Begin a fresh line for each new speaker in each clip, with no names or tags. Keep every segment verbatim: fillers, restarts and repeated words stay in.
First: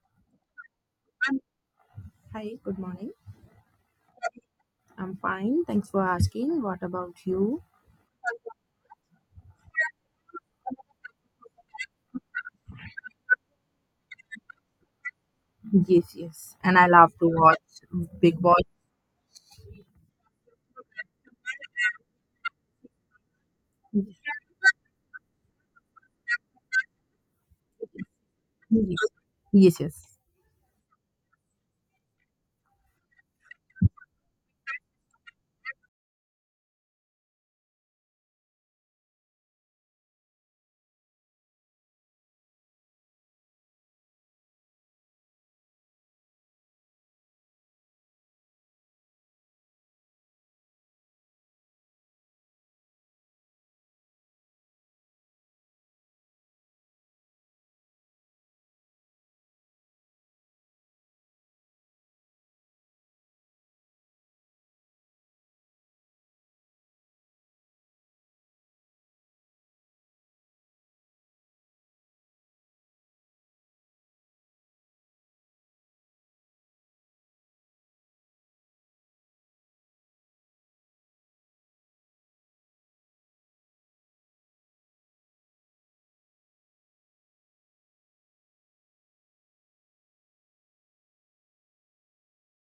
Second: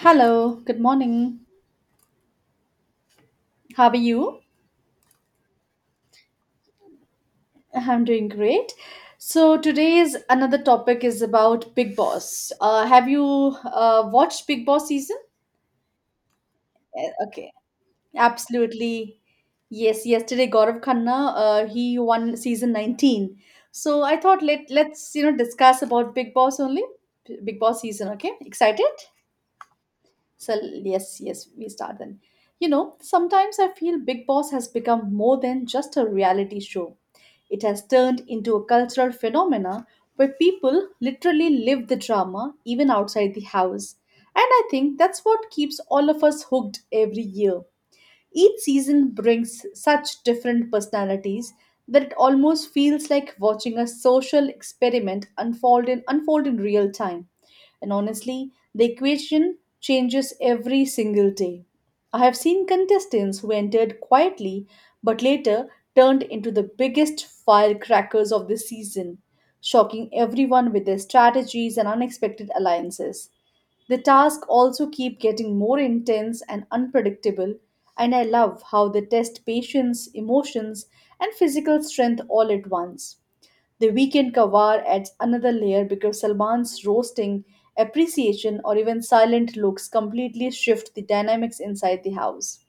Hello, good morning.
Hi, good morning.
How are you?
I'm fine. Thanks for asking. What about you?
I'm doing great. So today's another topic is about Big Boss. Uh, have you uh, watched Big Boss season?
Yes, yes. And I
Eh,
love to
Okay,
watch Big Boss.
absolutely. Yes, yesterday Gaurav Khanna, uh, he won season nineteen. So I thought let let's you know discuss about Big Boss only. Big Boss season, okay?
Yes,
Excited?
yes, yes.
So yes, yes, we start then. You know, sometimes I feel Big Boss has become more than just a reality show. It has turned into a cultural phenomena where people literally live the drama even outside the house. And I think that's what keeps all of us hooked every year. Each season brings such different personalities that it almost feels like watching a social experiment unfold in, unfold in real time. And honestly, the equation changes every single day. I have seen contestants who entered quietly but later turned into the biggest firecrackers of the season, shocking everyone with their strategies and unexpected alliances. The tasks also keep getting more intense and unpredictable, and I love how they test patience, emotions, and physical strength all at once. The weekend kawar adds another layer because Salman's roasting, appreciation, or even silent looks completely shift the dynamics inside the house.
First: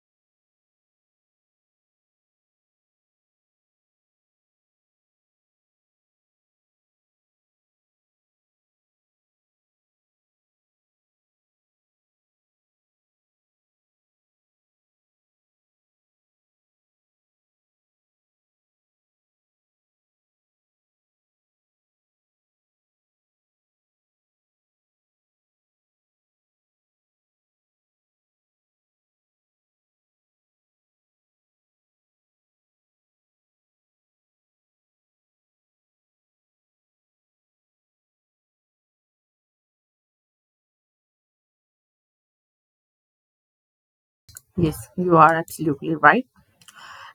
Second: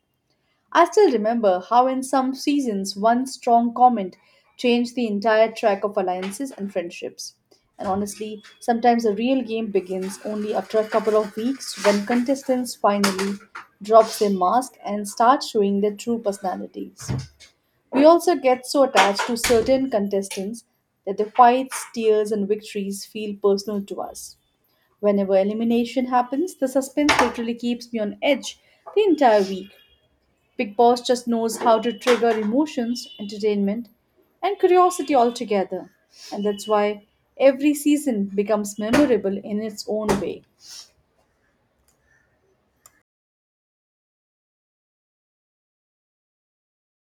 I still remember how, in some seasons, one strong comment changed the entire track of alliances and friendships. And honestly, sometimes a real game begins only after a couple of weeks when contestants finally drop their mask and start showing their true personalities. We also get so attached to certain contestants that their fights, tears, and victories feel personal to us. Whenever elimination happens, the suspense literally keeps me on edge the entire week. Big Boss just knows how to trigger emotions, entertainment, and curiosity all together. And that's why every season becomes memorable in its own way.
Yes, you are absolutely right.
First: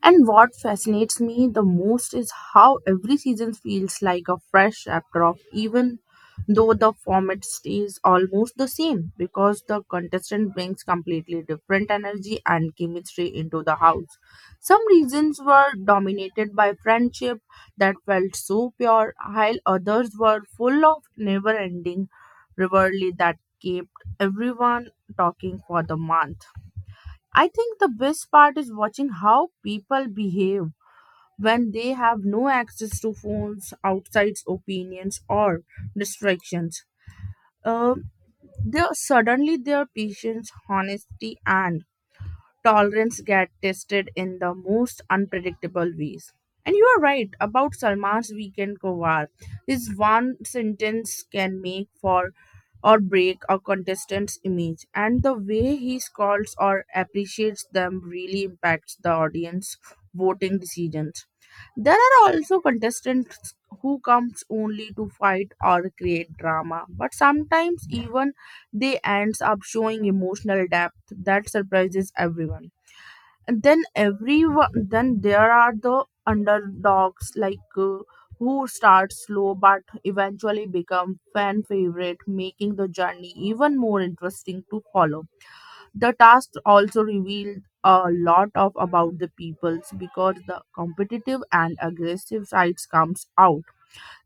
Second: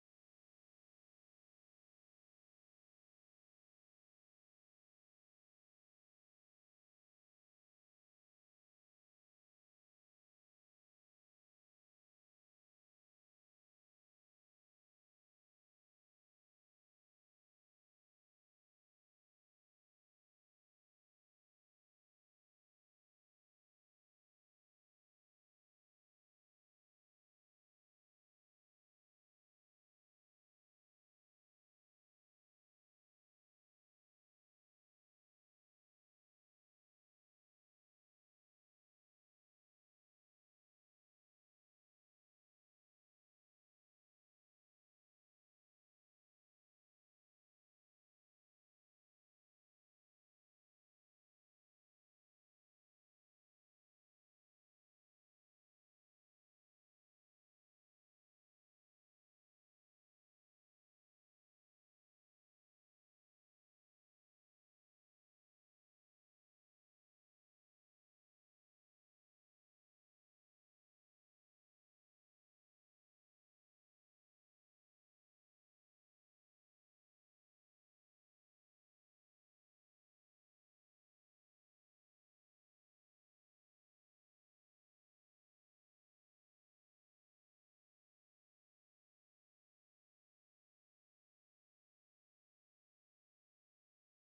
And what fascinates me the most is how every season feels like a fresh chapter of even though the format stays almost the same because the contestant brings completely different energy and chemistry into the house. Some reasons were dominated by friendship that felt so pure, while others were full of never ending rivalry that kept everyone talking for the month. I think the best part is watching how people behave when they have no access to phones, outside opinions, or distractions. Uh, there suddenly their patience, honesty, and tolerance get tested in the most unpredictable ways. And you are right about Salman's weekend kowar. His one sentence can make for or break a contestant's image, and the way he scolds or appreciates them really impacts the audience voting decisions. There are also contestants who comes only to fight or create drama, but sometimes even they ends up showing emotional depth that surprises everyone. And then everyone, then there are the underdogs like uh, who start slow but eventually become fan favorite, making the journey even more interesting to follow. The task also revealed a lot of about the peoples because the competitive and aggressive sides comes out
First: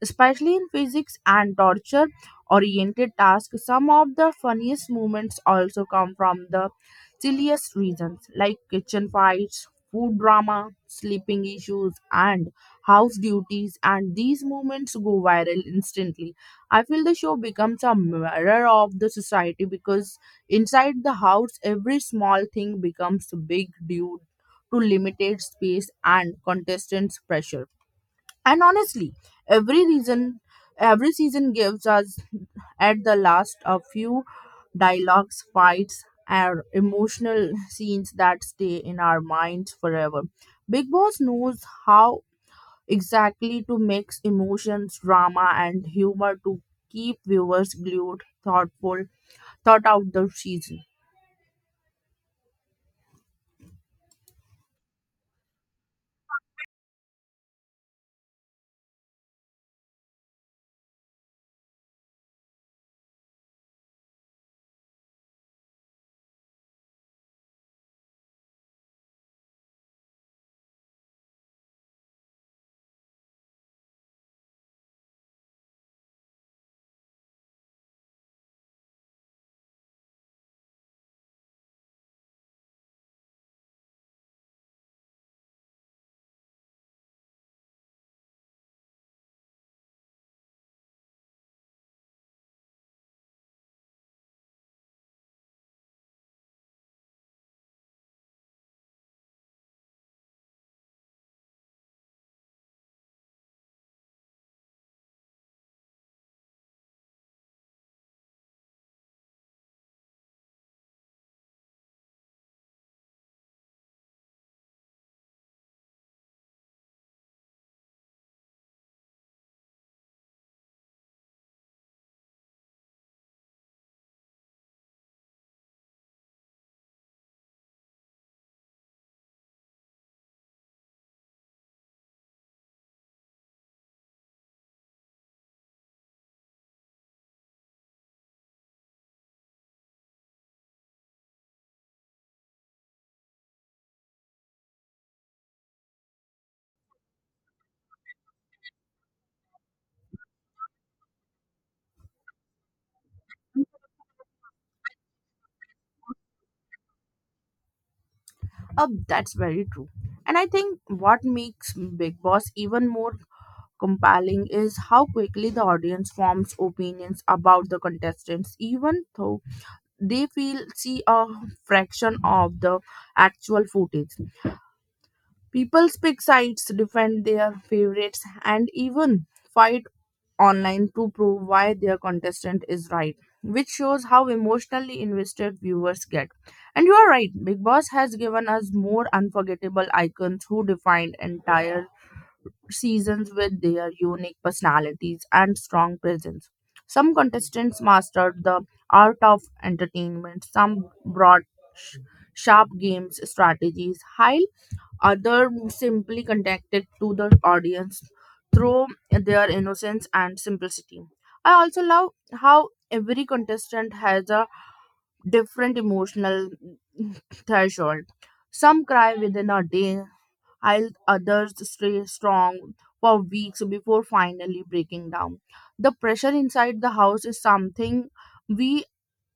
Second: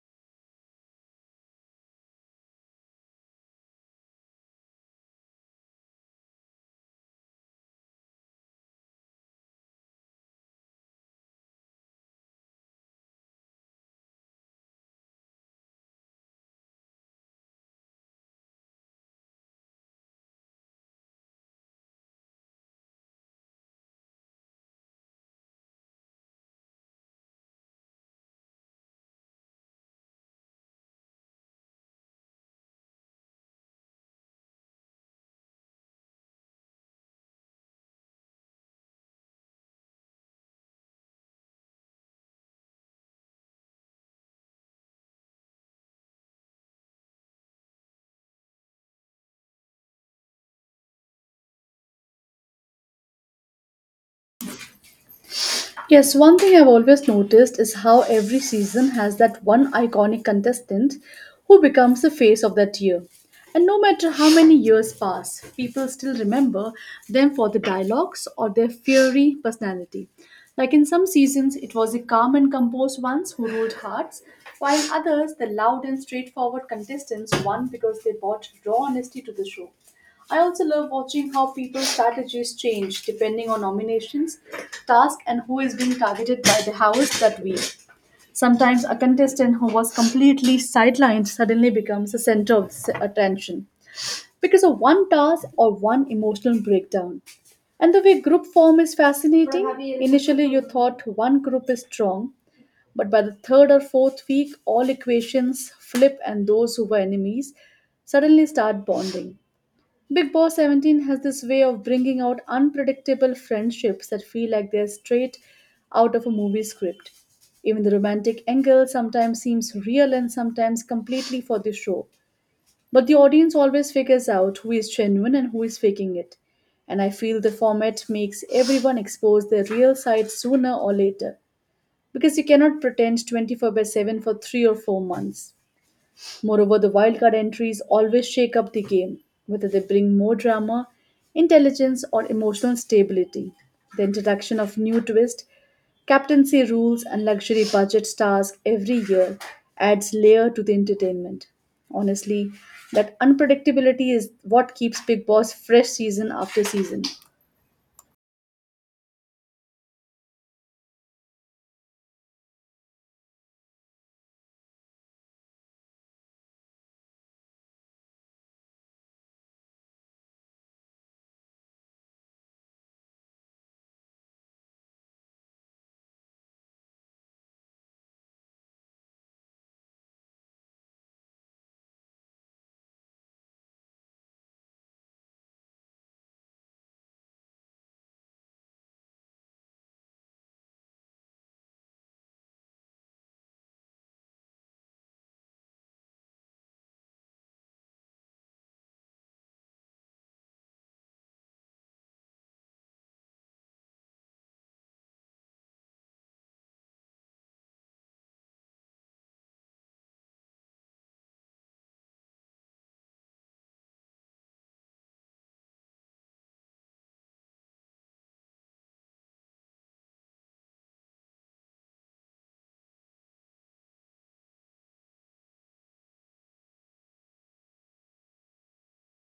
especially in physics and torture oriented tasks. Some of the funniest moments also come from the silliest reasons, like kitchen fights, food drama, sleeping issues, and house duties. And these moments go viral instantly. I feel the show becomes a mirror of the society because inside the house, every small thing becomes big due to limited space and contestants' pressure. And honestly, every reason every season gives us at the last a few dialogues, fights, and emotional scenes that stay in our minds forever. Big Boss knows how exactly to mix emotions, drama, and humor to keep viewers glued, thoughtful, thought out the season.
Yes, one thing I've always noticed is how every season has that one iconic contestant who becomes the face of that year. And no matter how many years pass, people still remember them for the dialogues or their fiery personality. Like in some seasons, it was the calm and composed ones who ruled hearts, while in others, the loud and straightforward contestants won because they brought raw honesty to the show. I also love watching how people's strategies change depending on nominations, task, and who is being targeted by the house that week. Sometimes a contestant who was completely sidelined suddenly becomes the center of s- attention because of one task or one emotional breakdown. And the way group form is fascinating. Initially, you thought one group is strong, but by the third or fourth week, all equations flip, and those who were enemies suddenly start bonding. Big Boss seventeen has this way of bringing out unpredictable friendships that feel like they're straight out of a movie script. Even the romantic angle sometimes seems real and sometimes completely for the show. But the audience always figures out who is genuine and who is faking it. And I feel the format makes everyone expose their real side sooner or later because you cannot pretend twenty-four by seven for three or four months. Moreover, the wildcard entries always shake up the game, whether they bring more drama, intelligence, or emotional stability. The introduction of new twists, captaincy rules, and luxury budget stars every year adds layer to the entertainment. Honestly, that unpredictability is what keeps Big Boss fresh season after season.
Uh, that's very true. And I think what makes Big Boss even more compelling is how quickly the audience forms opinions about the contestants, even though they feel see a fraction of the actual footage. People pick sides, defend their favorites, and even fight online to prove why their contestant is right, which shows how emotionally invested viewers get. And you are right, Big Boss has given us more unforgettable icons who defined entire seasons with their unique personalities and strong presence. Some contestants mastered the art of entertainment, some brought sh- sharp games strategies, other simply connected to the audience through their innocence and simplicity. I also love how every contestant has a different emotional threshold. Some cry within a day, while others stay strong for weeks before finally breaking down. The pressure inside the house is something we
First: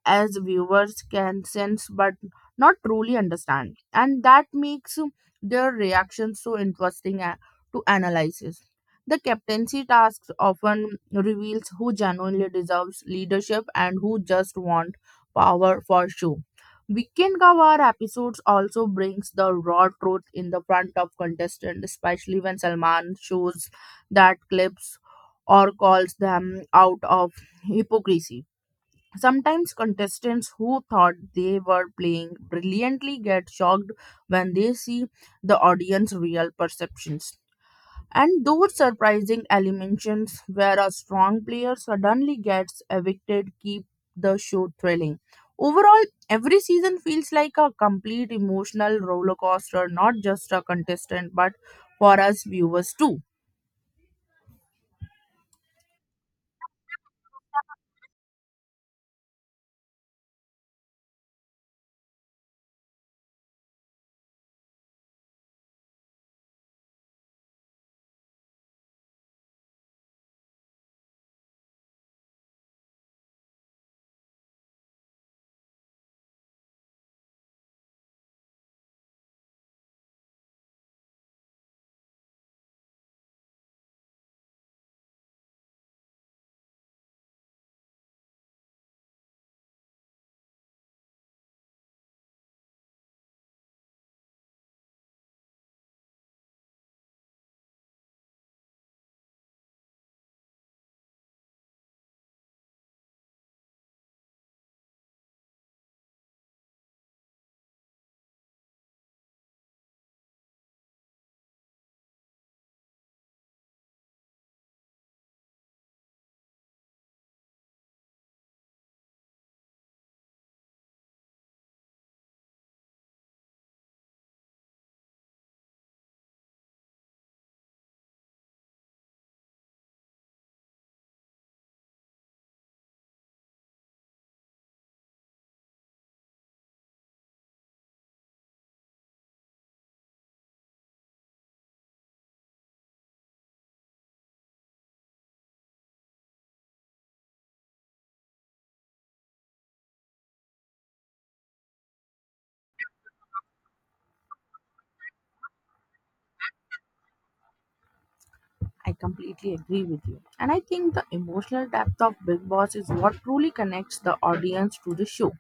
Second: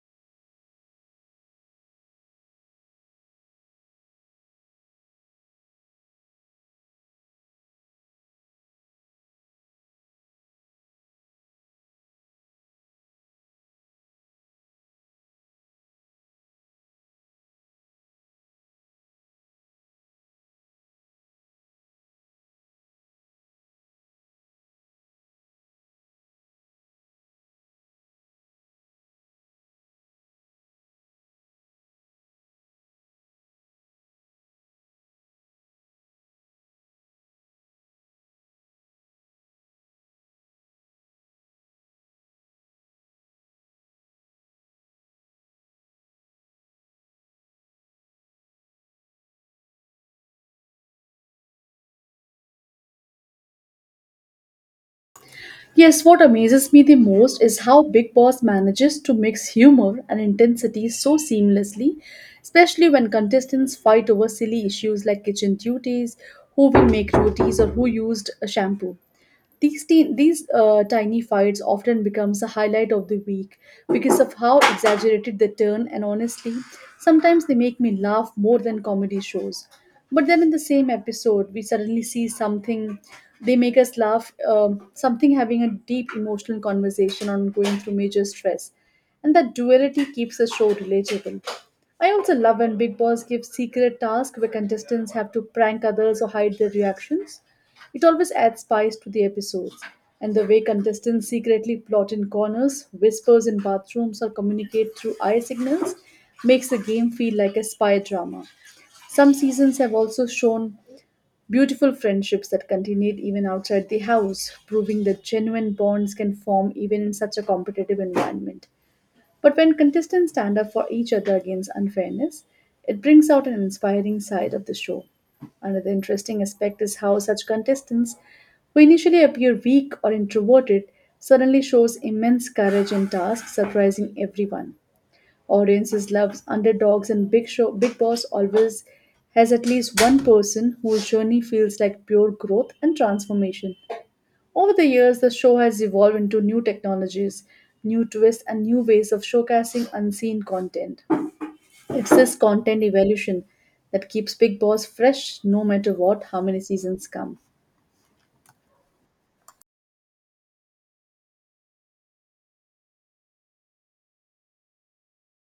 as viewers can sense but not truly understand, and that makes their reactions so interesting a- to analyze. The captaincy task often reveals who genuinely deserves leadership and who just want power for show. Weekend cover episodes also brings the raw truth in the front of contestant, especially when Salman shows that clips or calls them out of hypocrisy. Sometimes contestants who thought they were playing brilliantly get shocked when they see the audience's real perceptions. And those surprising eliminations where a strong player suddenly gets evicted keep the show thrilling. Overall, every season feels like a complete emotional roller coaster, not just a contestant, but for us viewers too.
Yes, what amazes me the most is how Big Boss manages to mix humor and intensity so seamlessly, especially when contestants fight over silly issues like kitchen duties, who will make rotis, or who used a shampoo. These, teen these uh, tiny fights often becomes the highlight of the week because of how exaggerated they turn, and honestly sometimes they make me laugh more than comedy shows. But then in the same episode we suddenly see something they make us laugh, um, something having a deep emotional conversation on going through major stress, and that duality keeps the show relatable. I also love when Big Boss gives secret tasks where contestants have to prank others or hide their reactions. It always adds spice to the episodes, and the way contestants secretly plot in corners, whispers in bathrooms, or communicate through eye signals makes the game feel like a spy drama. Some seasons have also shown beautiful friendships that continued even outside the house, proving that genuine bonds can form even in such a competitive environment. But when contestants stand up for each other against unfairness, it brings out an inspiring side of the show. Another interesting aspect is how such contestants who initially appear weak or introverted suddenly shows immense courage in tasks, surprising everyone. Audiences love underdogs, and Big Show Big Boss always has at least one person whose journey feels like pure growth and transformation. Over the years, the show has evolved into new technologies, new twists, and new ways of showcasing unseen content. It's this content evolution that keeps Big Boss fresh no matter what, how many seasons come.
I completely agree with you. And I think the emotional depth of Big Boss is what truly connects the audience to the show.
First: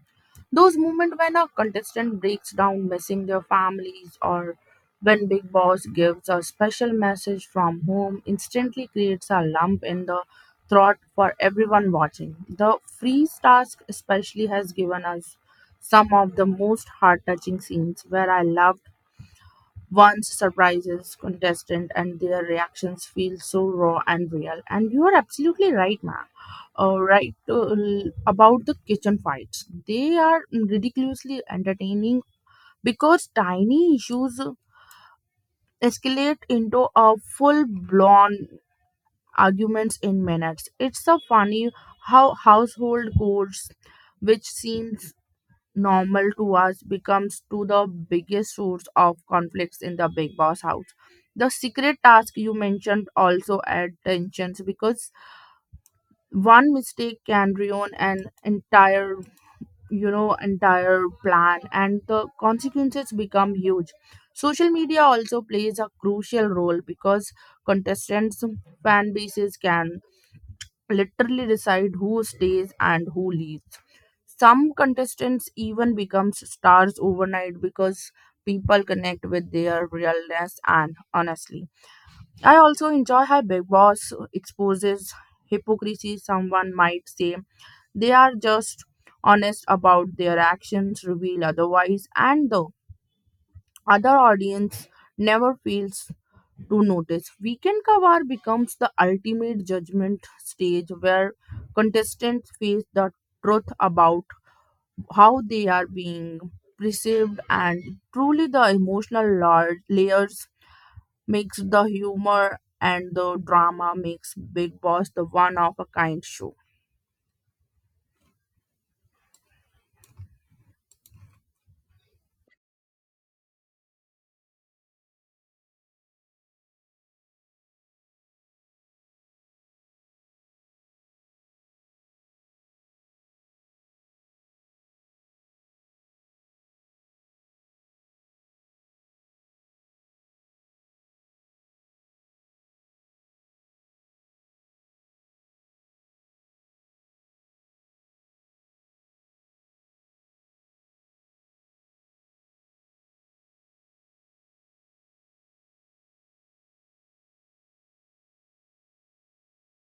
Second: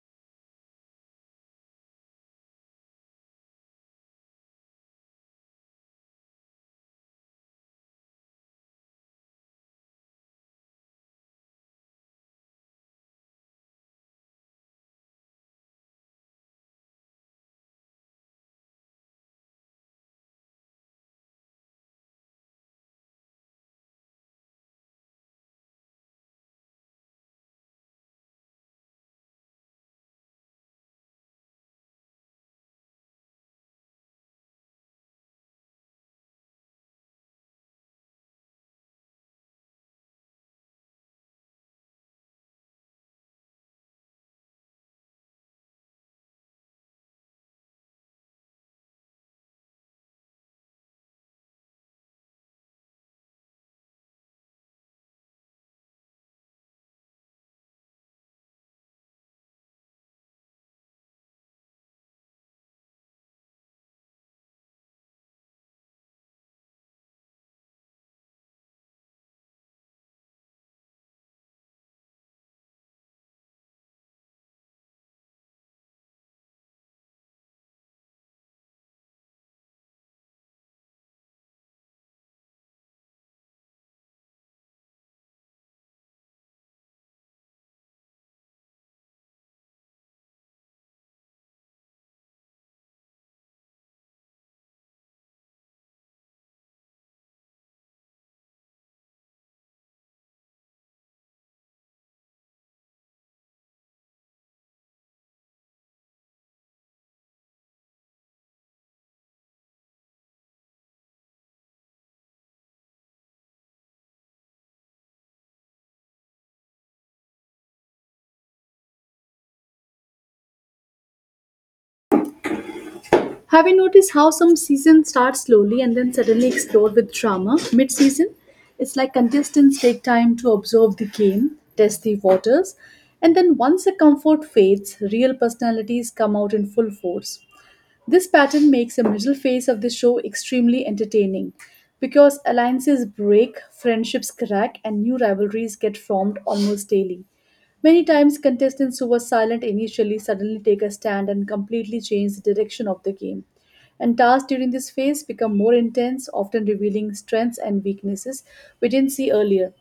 Those moments when a contestant breaks down missing their families, or when Big Boss gives a special message from home, instantly creates a lump in the throat for everyone watching. The freeze task especially has given us some of the most heart touching scenes where I loved once surprises contestant, and their reactions feel so raw and real. And you are absolutely right, ma uh, right uh, about the kitchen fights, they are ridiculously entertaining because tiny issues escalate into a full blown arguments in minutes. It's so funny how household chores which seems normal to us becomes to the biggest source of conflicts in the Big Boss house. The secret task you mentioned also add tensions because one mistake can ruin an entire you know entire plan, and the consequences become huge. Social media also plays a crucial role because contestants fan bases can literally decide who stays and who leaves. Some contestants even becomes stars overnight because people connect with their realness and honestly. I also enjoy how Big Boss exposes hypocrisy. Someone might say they are just honest about their actions, reveal otherwise, and the other audience never feels to notice. Weekend Kawar becomes the ultimate judgment stage where contestants face the truth about how they are being perceived. And truly the emotional lar- layers makes the humor and the drama makes Big Boss the one of a kind show.
Have you noticed how some seasons start slowly and then suddenly explode with drama mid season? It's like contestants take time to observe the game, test the waters, and then once the comfort fades, real personalities come out in full force. This pattern makes the middle phase of the show extremely entertaining because alliances break, friendships crack, and new rivalries get formed almost daily. Many times, contestants who were silent initially suddenly take a stand and completely change the direction of the game. And tasks during this phase become more intense, often revealing strengths and weaknesses we didn't see earlier.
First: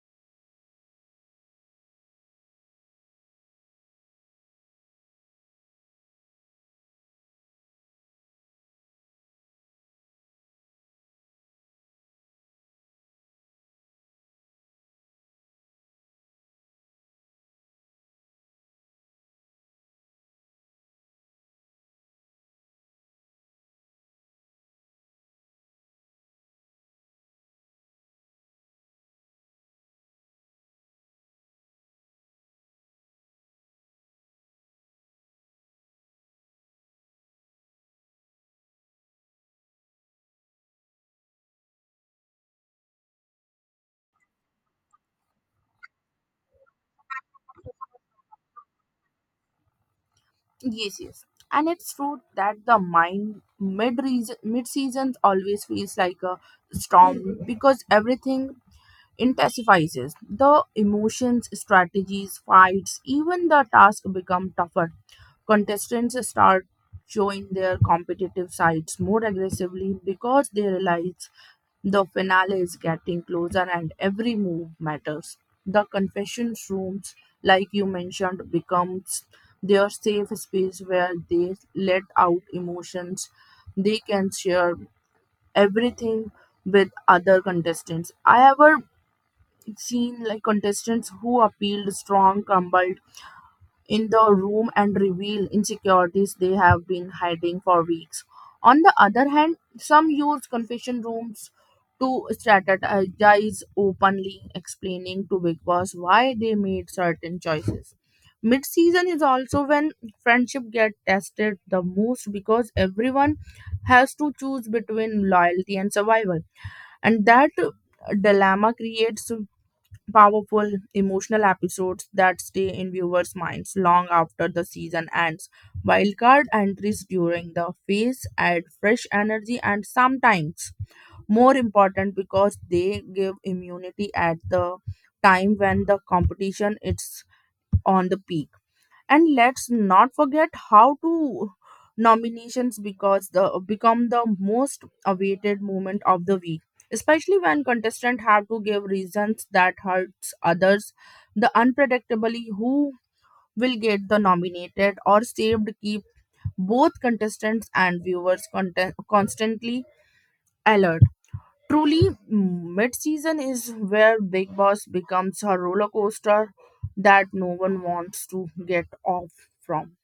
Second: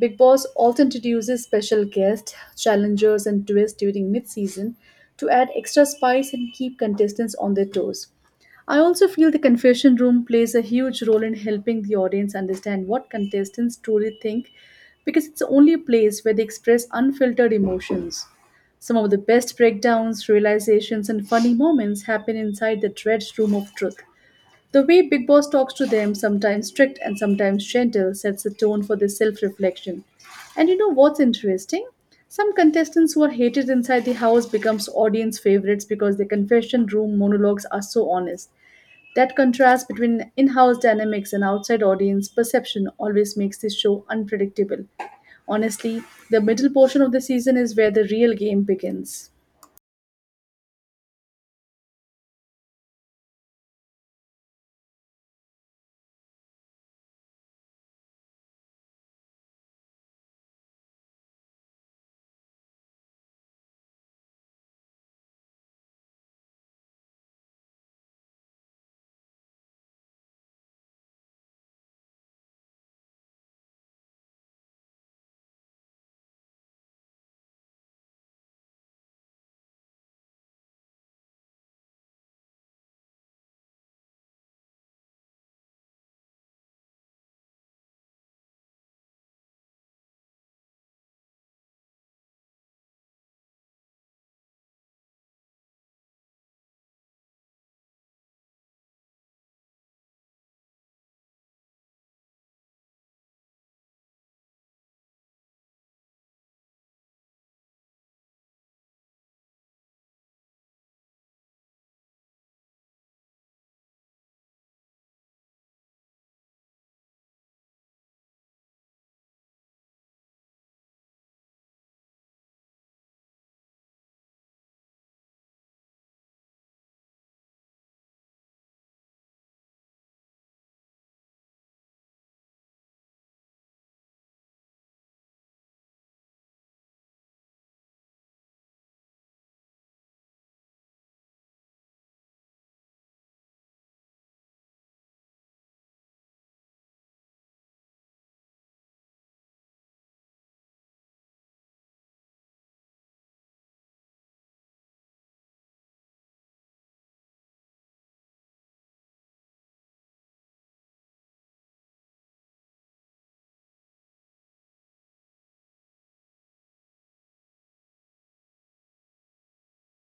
Big Boss also introduces special guests, challengers, and twists during mid season to add extra spice and keep contestants on their toes. I also feel the confession room plays a huge role in helping the audience understand what contestants truly think because it's the only place where they express unfiltered emotions. Some of the best breakdowns, realizations, and funny moments happen inside the dreaded room of truth. The way Big Boss talks to them, sometimes strict and sometimes gentle, sets the tone for their self reflection. And you know what's interesting? Some contestants who are hated inside the house becomes audience favorites because their confession room monologues are so honest. That contrast between in-house dynamics and outside audience perception always makes this show unpredictable. Honestly, the middle portion of the season is where the real game begins.
Yes, yes. And it's true that the mind mid mid seasons always feels like a storm because everything intensifies the emotions, strategies, fights, even the tasks become tougher. Contestants start showing their competitive sides more aggressively because they realize the finale is getting closer and every move matters. The confession rooms, like you mentioned, becomes their safe space where they let out emotions. They can share everything with other contestants. I ever seen like contestants who appealed strong crumbled in the room and revealed insecurities they have been hiding for weeks. On the other hand, some use confession rooms to strategize openly, explaining to Big Boss why they made certain choices. Mid season is also when friendship get tested the most because everyone has to choose between loyalty and survival, and that dilemma creates powerful emotional episodes that stay in viewers' minds long after the season ends. Wildcard entries during the phase add fresh energy and sometimes more important because they give immunity at the time when the competition is on the peak. And let's not forget how to nominations because the become the most awaited moment of the week, especially when contestants have to give reasons that hurts others. The unpredictably who will get the nominated or saved keep both contestants and viewers content- constantly alert. Truly mid-season is where Big Boss becomes a roller coaster that no one wants to get off from.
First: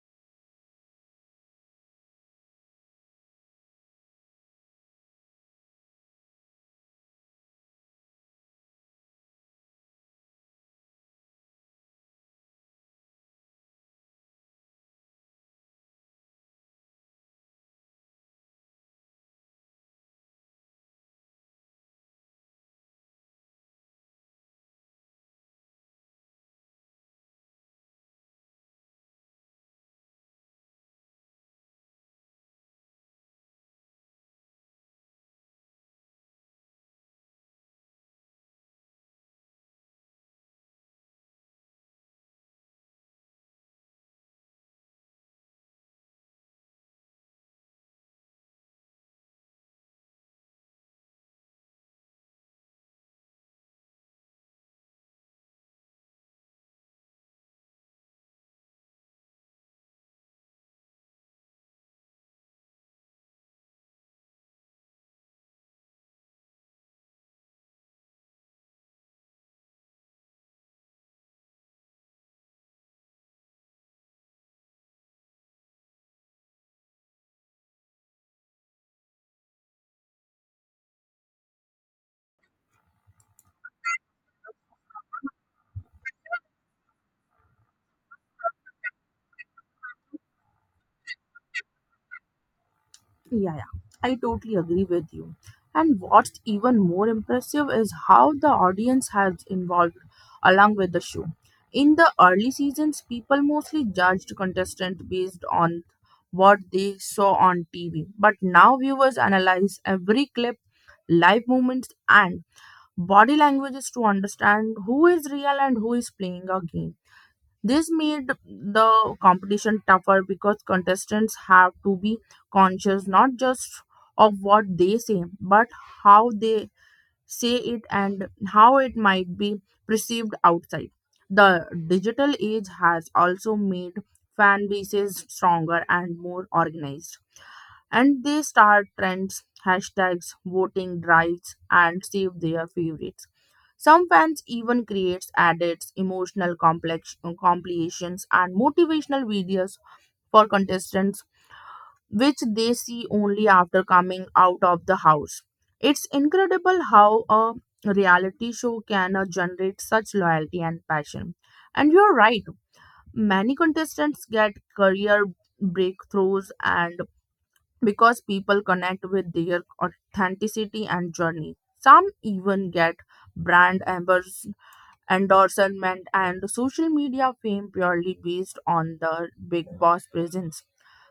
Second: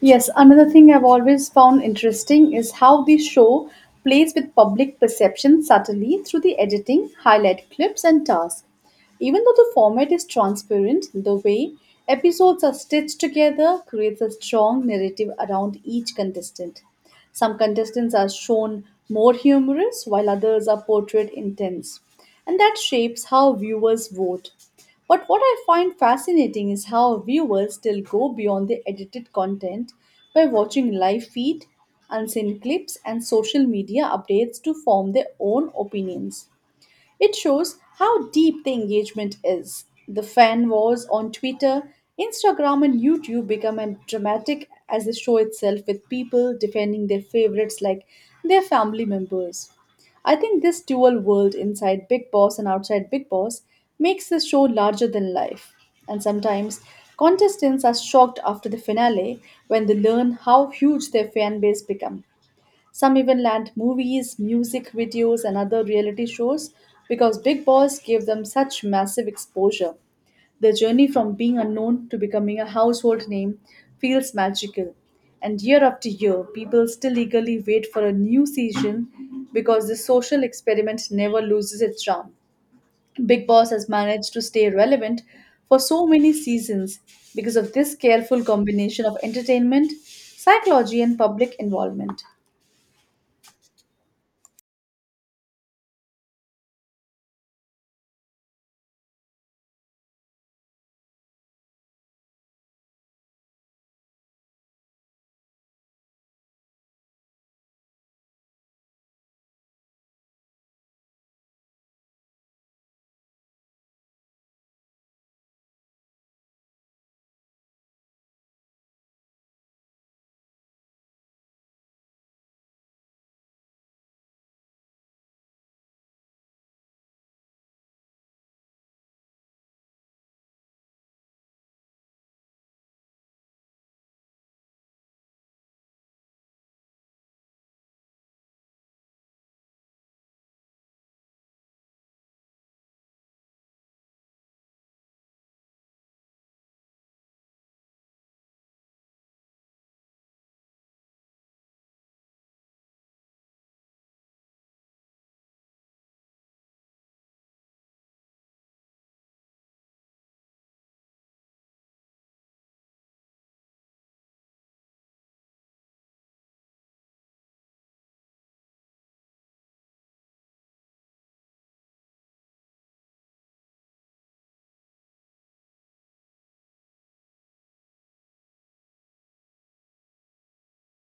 Yes, another thing I've always found interesting is how the show plays with public perception subtly through the editing, highlight clips, and tasks. Even though the format is transparent, the way episodes are stitched together creates a strong narrative around each contestant. Some contestants are shown more humorous, while others are portrayed intense, and that shapes how viewers vote. But what I find fascinating is how viewers still go beyond the edited content by watching live feed, unseen clips, and social media updates to form their own opinions. It shows how deep the engagement is. The fan wars on Twitter, Instagram, and YouTube become as dramatic as the show itself, with people defending their favorites like their family members. I think this dual world inside Big Boss and outside Big Boss makes the show larger than life. And sometimes contestants are shocked after the finale when they learn how huge their fan base become. Some even land movies, music videos, and other reality shows because Big Boss gave them such massive exposure. The journey from being unknown to becoming a household name feels magical. And year after year, people still eagerly wait for a new season because the social experiment never loses its charm. Big Boss has managed to stay relevant for so many seasons because of this careful combination of entertainment, psychology, and public involvement.
Yeah, yeah, I totally agree with you. And what's even more impressive is how the audience has involved along with the show. In the early seasons, people mostly judged contestants based on what they saw on T V. But now viewers analyze every clip, live moments, and body languages to understand who is real and who is playing a game. This made the competition tougher because contestants have to be conscious not just of what they say, but how they say it and how it might be perceived outside. The digital age has also made fan bases stronger and more organized. And they start trends, hashtags, voting drives, and save their favorites. Some fans even creates edits, emotional complex uh, compilations, and motivational videos for contestants, which they see only after coming out of the house. It's incredible how a reality show can uh, generate such loyalty and passion. And you're right, many contestants get career breakthroughs and because people connect with their authenticity and journey. Some even get brand ambas- endorsement and social media fame purely based on the Big Boss presence.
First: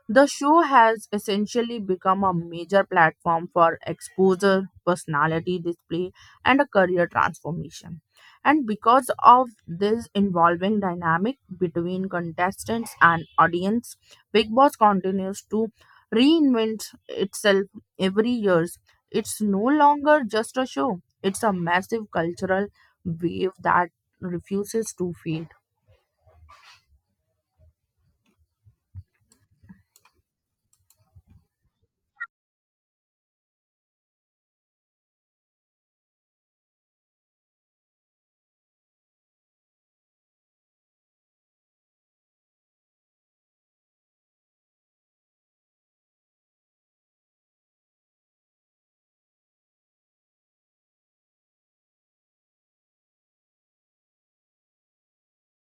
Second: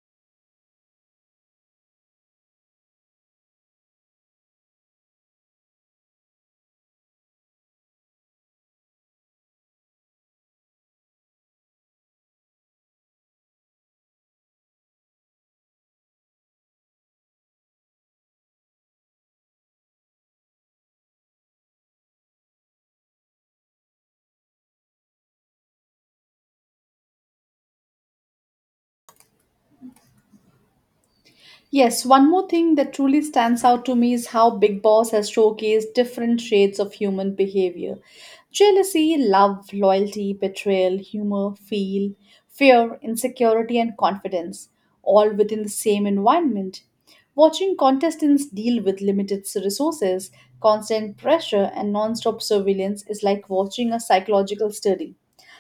The show has essentially become a major platform for exposure, personality display, and a career transformation. And because of this involving dynamic between contestants and audience, Big Boss continues to reinvent itself every year. It's no longer just a show, it's a massive cultural wave that refuses to fade.
Yes, one more thing that truly stands out to me is how Big Boss has showcased different shades of human behavior: jealousy, love, loyalty, betrayal, humor, feel, fear, insecurity, and confidence, all within the same environment. Watching contestants deal with limited resources, constant pressure, and non stop surveillance is like watching a psychological study.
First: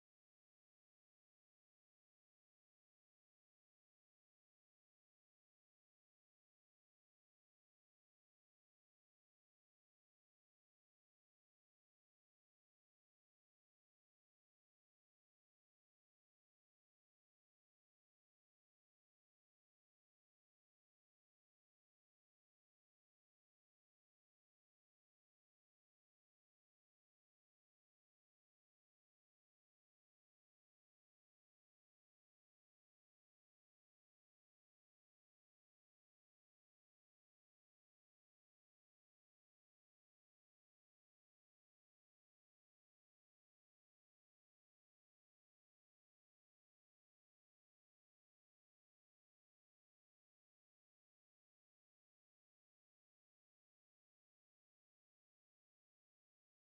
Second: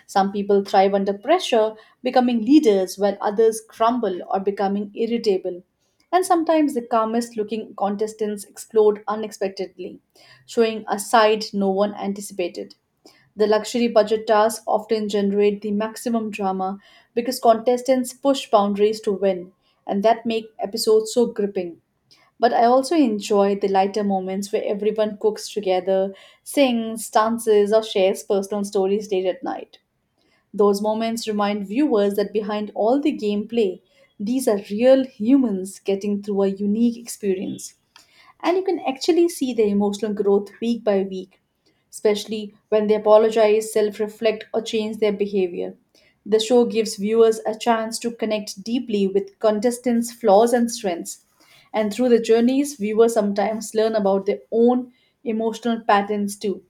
Some people thrive under pressure, becoming leaders, while others crumble or becoming irritable. And sometimes the calmest looking contestants explode unexpectedly, showing a side no one anticipated. The luxury budget tasks often generate the maximum drama because contestants push boundaries to win, and that make episodes so gripping. But I also enjoy the lighter moments where everyone cooks together, sings, dances, or shares personal stories late at night. Those moments remind viewers that behind all the gameplay, these are real humans getting through a unique experience. And you can actually see their emotional growth week by week, especially when they apologize, self reflect, or change their behavior. The show gives viewers a chance to connect deeply with contestants' flaws and strengths. And through the journeys, viewers sometimes learn about their own emotional patterns too.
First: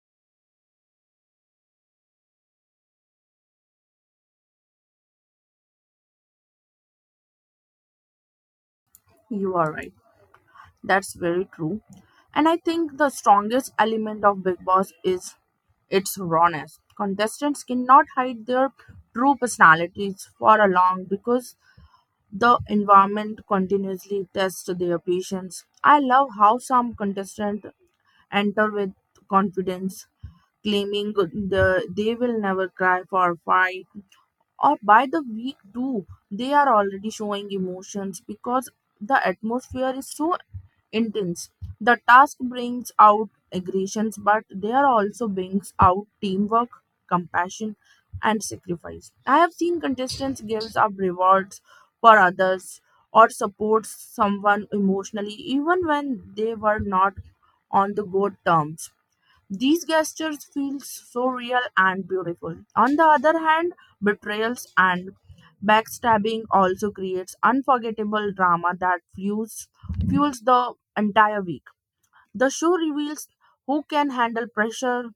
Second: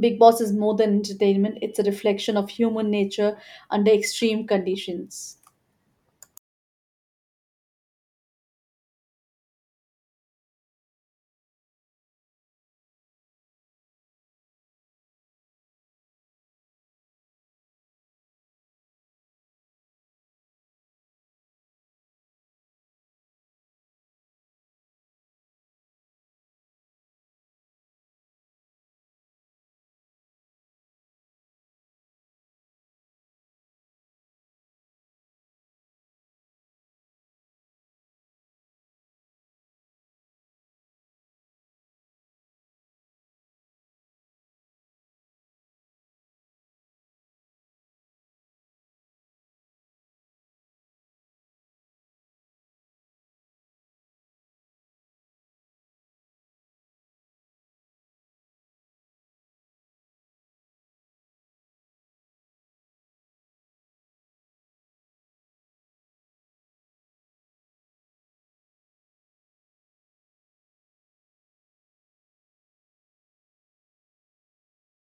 Big Boss is more than entertainment, it's a reflection of human nature under extreme conditions.
You are right. That's very true. And I think the strongest element of Big Boss is its rawness. Contestants cannot hide their true personalities for a long because the environment continuously tests their patience. I love how some contestants enter with confidence, claiming the, they will never cry for fight, or by the week two they are already showing emotions because the atmosphere is so intense. The task brings out aggressions, but there also brings out teamwork, compassion, and sacrifice. I have seen contestants gives up rewards for others or supports someone emotionally even when they were not on the good terms. These gestures feel so real and beautiful. On the other hand, betrayals and backstabbing also creates unforgettable drama that fuels fuels the entire week. The show reveals who can handle pressure,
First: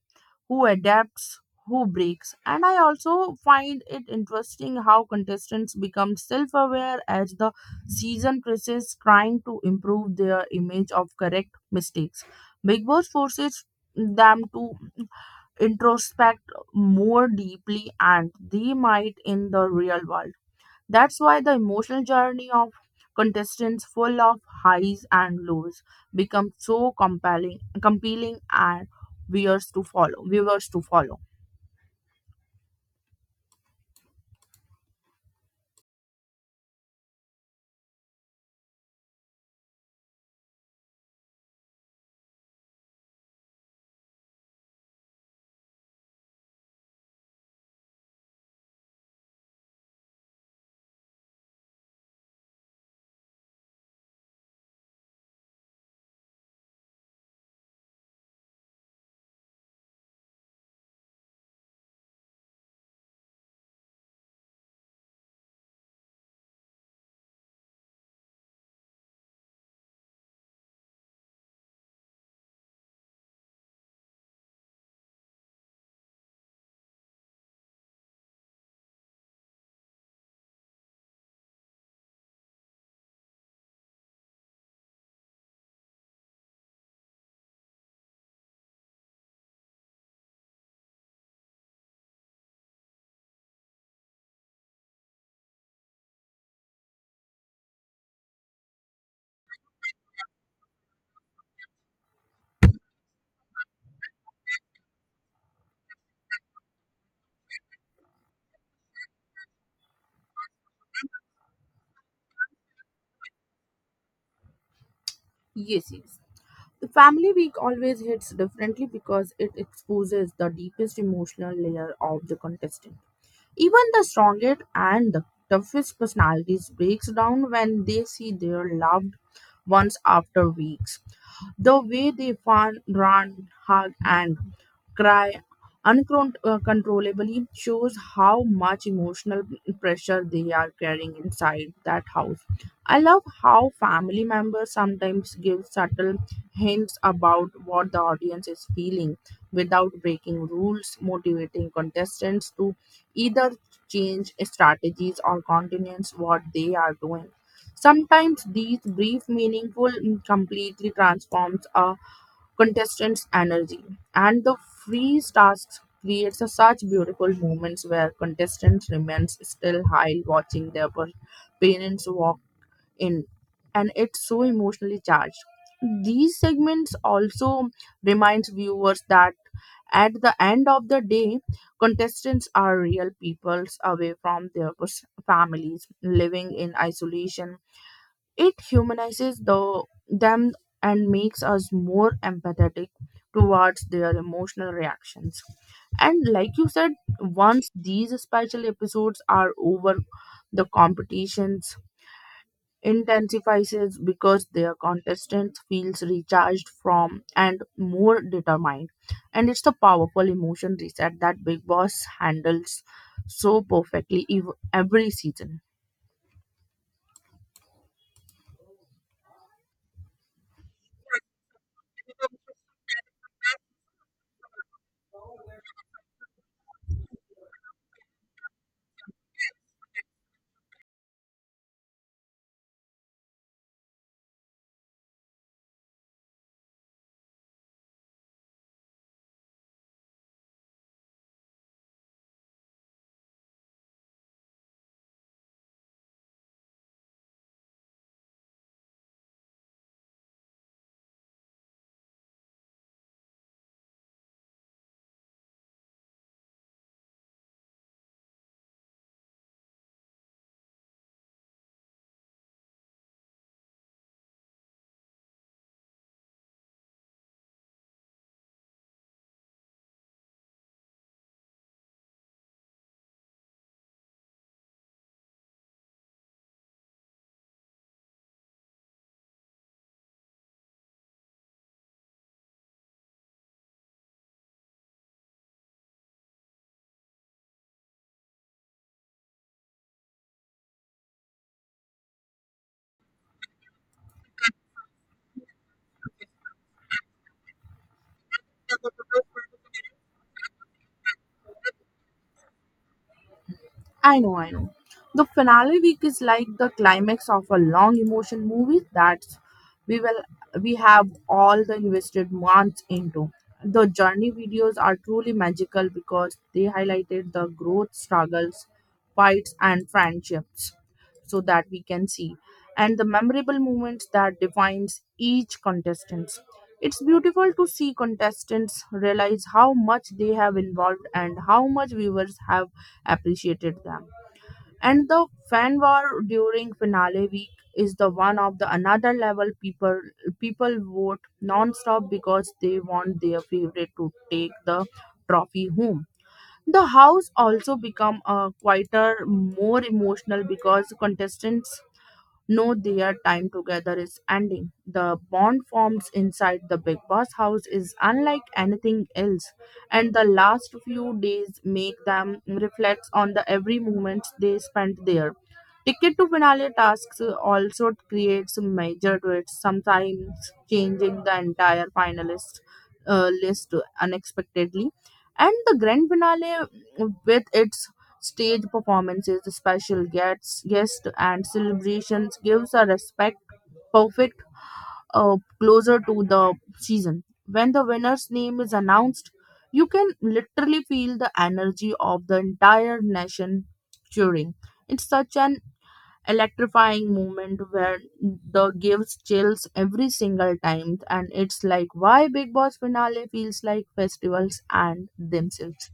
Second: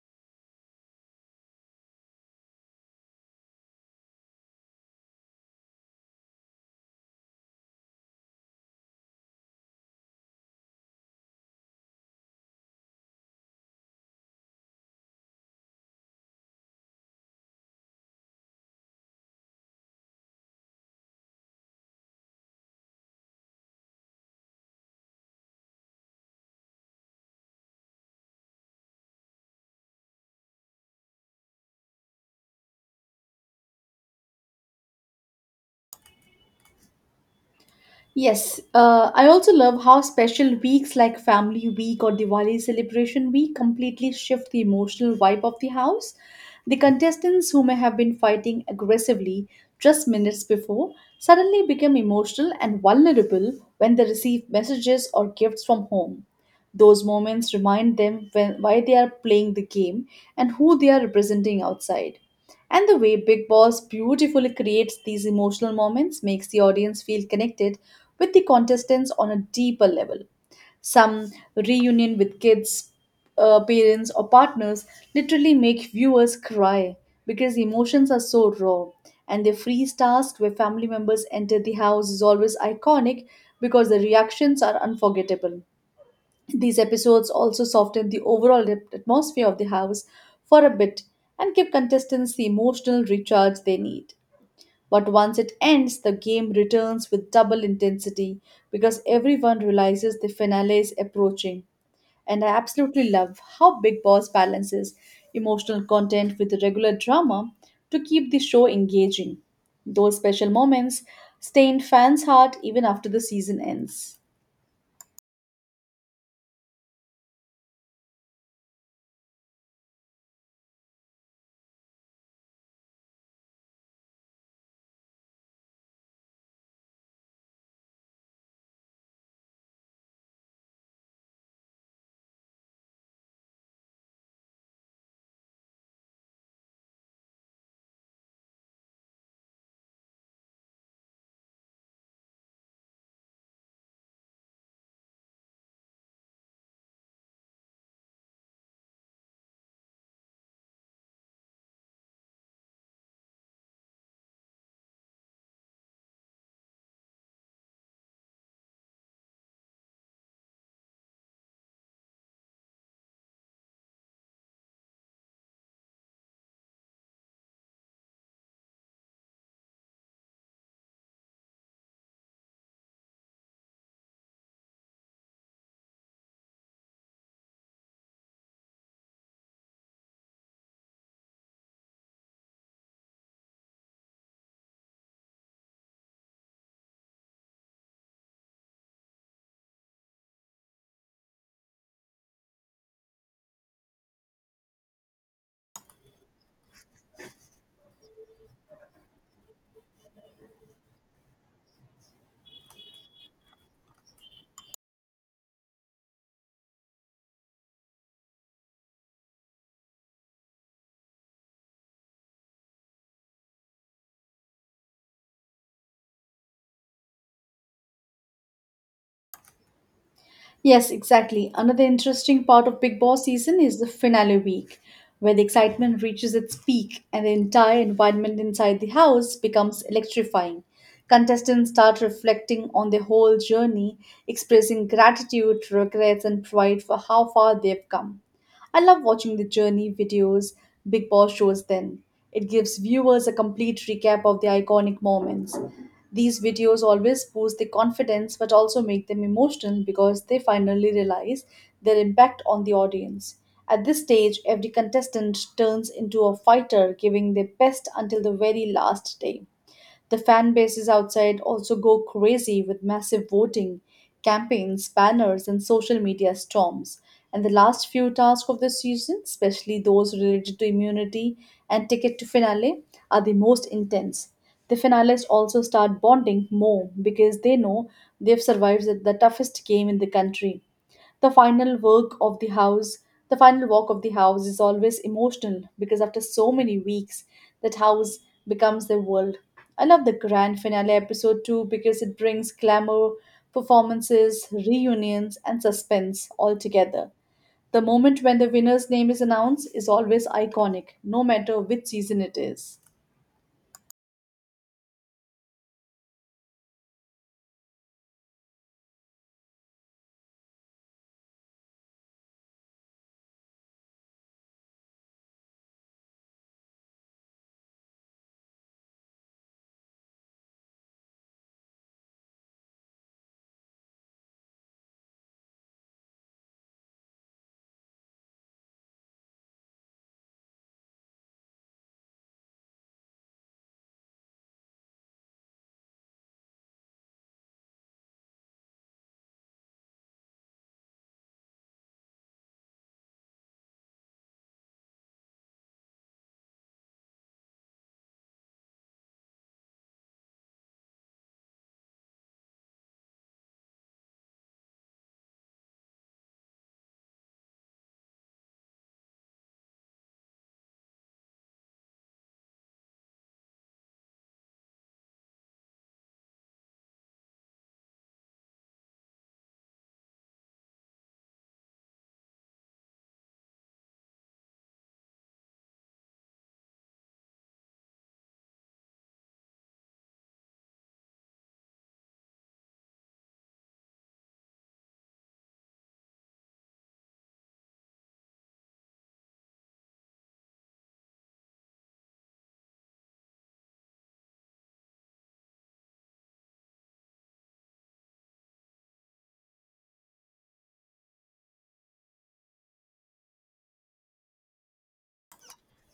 who adapts, who breaks. And I also find it interesting how contestants become self aware as the season progresses, trying to improve their image of correct mistakes. Big Boss forces them to introspect more deeply and they might in the real world. That's why the emotional journey of contestants full of highs and lows becomes so compelling compelling and viewers to follow viewers to follow.
Yes, uh, I also love how special weeks like Family Week or Diwali Celebration Week completely shift the emotional vibe of the house. The contestants who may have been fighting aggressively just minutes before suddenly become emotional and vulnerable when they receive messages or gifts from home. Those moments remind them when, why they are playing the game and who they are representing outside. And the way Big Boss beautifully creates these emotional moments makes the audience feel connected with the contestants on a deeper level. Some reunion with kids, uh, parents, or partners literally make viewers cry because emotions are so raw. And the freeze task where family members enter the house is always iconic because the reactions are unforgettable. These episodes also soften the overall at- atmosphere of the house for a bit and give contestants the emotional recharge they need. But once it ends, the game returns with double intensity because everyone realizes the finale is approaching. And I absolutely love how Big Boss balances emotional content with regular drama to keep the show engaging. Those special moments stay in fans' heart even after the season ends.
Yes, yes. The family week always hits differently because it exposes the deepest emotional layer of the contestant. Even the strongest and the toughest personalities breaks down when they see their loved ones after weeks. The way they fawn, run, hug, and cry uncontrollably shows how much emotional pressure they are carrying inside that house. I love how family members sometimes give subtle hints about what the audience is feeling without breaking rules, motivating contestants to either change strategies or continue what they are doing. Sometimes these brief, meaningful and completely transforms a contestant's energy, and the freeze tasks creates a such beautiful moments where contestants remains still while watching their per- parents walk in, and it's so emotionally charged. These segments also reminds viewers that at the end of the day, contestants are real peoples away from their pers- families, living in isolation. It humanizes the, them and makes us more empathetic towards their emotional reactions. And like you said, once these special episodes are over, the competitions intensifies because their contestants feels recharged from and more determined. And it's the powerful emotion reset that Big Boss handles so perfectly ev- every season.
Yes, exactly. Another interesting part of Big Boss season is the finale week, where the excitement reaches its peak and the entire environment inside the house becomes electrifying. Contestants start reflecting on their whole journey, expressing gratitude, regrets, and pride for how far they've come. I love watching the journey videos Big Boss shows then. It gives viewers a complete recap of the iconic moments. These videos always boost the confidence but also make them emotional because they finally realize their impact on the audience. At this stage, every contestant turns into a fighter, giving their best until the very last day. The fan bases outside also go crazy with massive voting, campaigns, banners, and social media storms. And the last few tasks of the season, especially those related to immunity and ticket to finale, are the most intense. The finalists also start bonding more because they know they've survived the the toughest game in the country. the final work of the house the final walk of the house is always emotional because after so many weeks that house becomes their world. I love the grand finale episode too because it brings glamour, performances, reunions, and suspense all together. The moment when the winner's name is announced is always iconic, no matter which season it is.
I know, I know. The finale week is like the climax of a long emotion movie that we will we have all the invested months into. The journey videos are truly magical because they highlighted the growth struggles, fights and friendships so that we can see and the memorable moments that defines each contestants. It's beautiful to see contestants realize how much they have involved and how much viewers have appreciated them. And the fan war during finale week is the one of the another level. People people vote non-stop because they want their favorite to take the trophy home. The house also become uh, quieter, more emotional because contestants know their time together is ending. The bond formed inside the Big Boss house is unlike anything else, and the last few days make them reflect on the every moment they spent there. Ticket to finale tasks also creates major twists, sometimes changing the entire finalist uh, list unexpectedly. And the grand finale, with its stage performances, special guests, guests and celebrations gives a respect perfect uh, closer to the season. When the winner's name is announced, you can literally feel the energy of the entire nation cheering. It's such an electrifying moment where the gives chills every single time, and it's like why Big Boss finale feels like festivals and themselves.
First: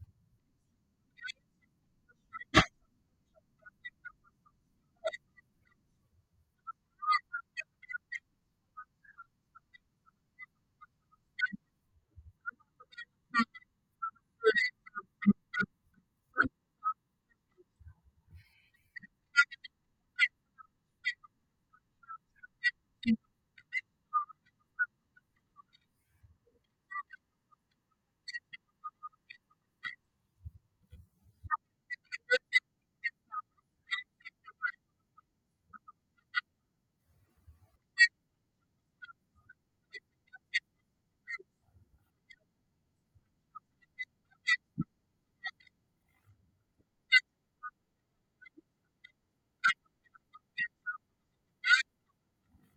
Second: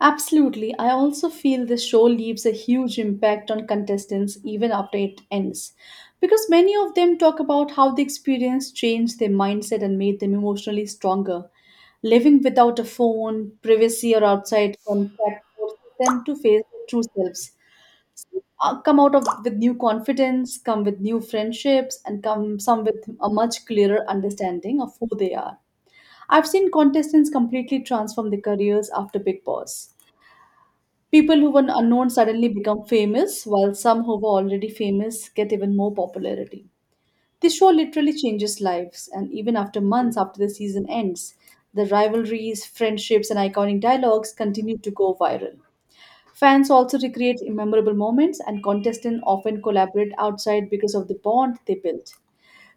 Absolutely. I also feel this show leaves a huge impact on contestants even after it ends. Because many of them talk about how the experience changed their mindset and made them emotionally stronger. Living without a phone, privacy, or outside contact forces them to face their true selves. Some uh, come out of with new confidence, come with new friendships, and come some with a much clearer understanding of who they are. I've seen contestants completely transform their careers after Big Boss. People who were unknown suddenly become famous, while some who were already famous get even more popularity. The show literally changes lives, and even after months after the season ends, the rivalries, friendships, and iconic dialogues continue to go viral. Fans also recreate memorable moments, and contestants often collaborate outside because of the bond they built.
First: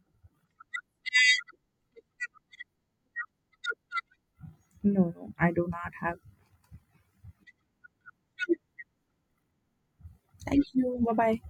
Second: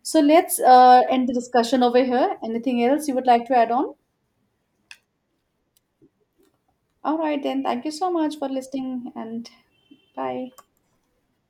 So let's uh, end the discussion over here. Anything else you would like to add on?
No, no, I do not have.
All right, then. Thank you so much for listening, and bye.
Thank you. Bye bye.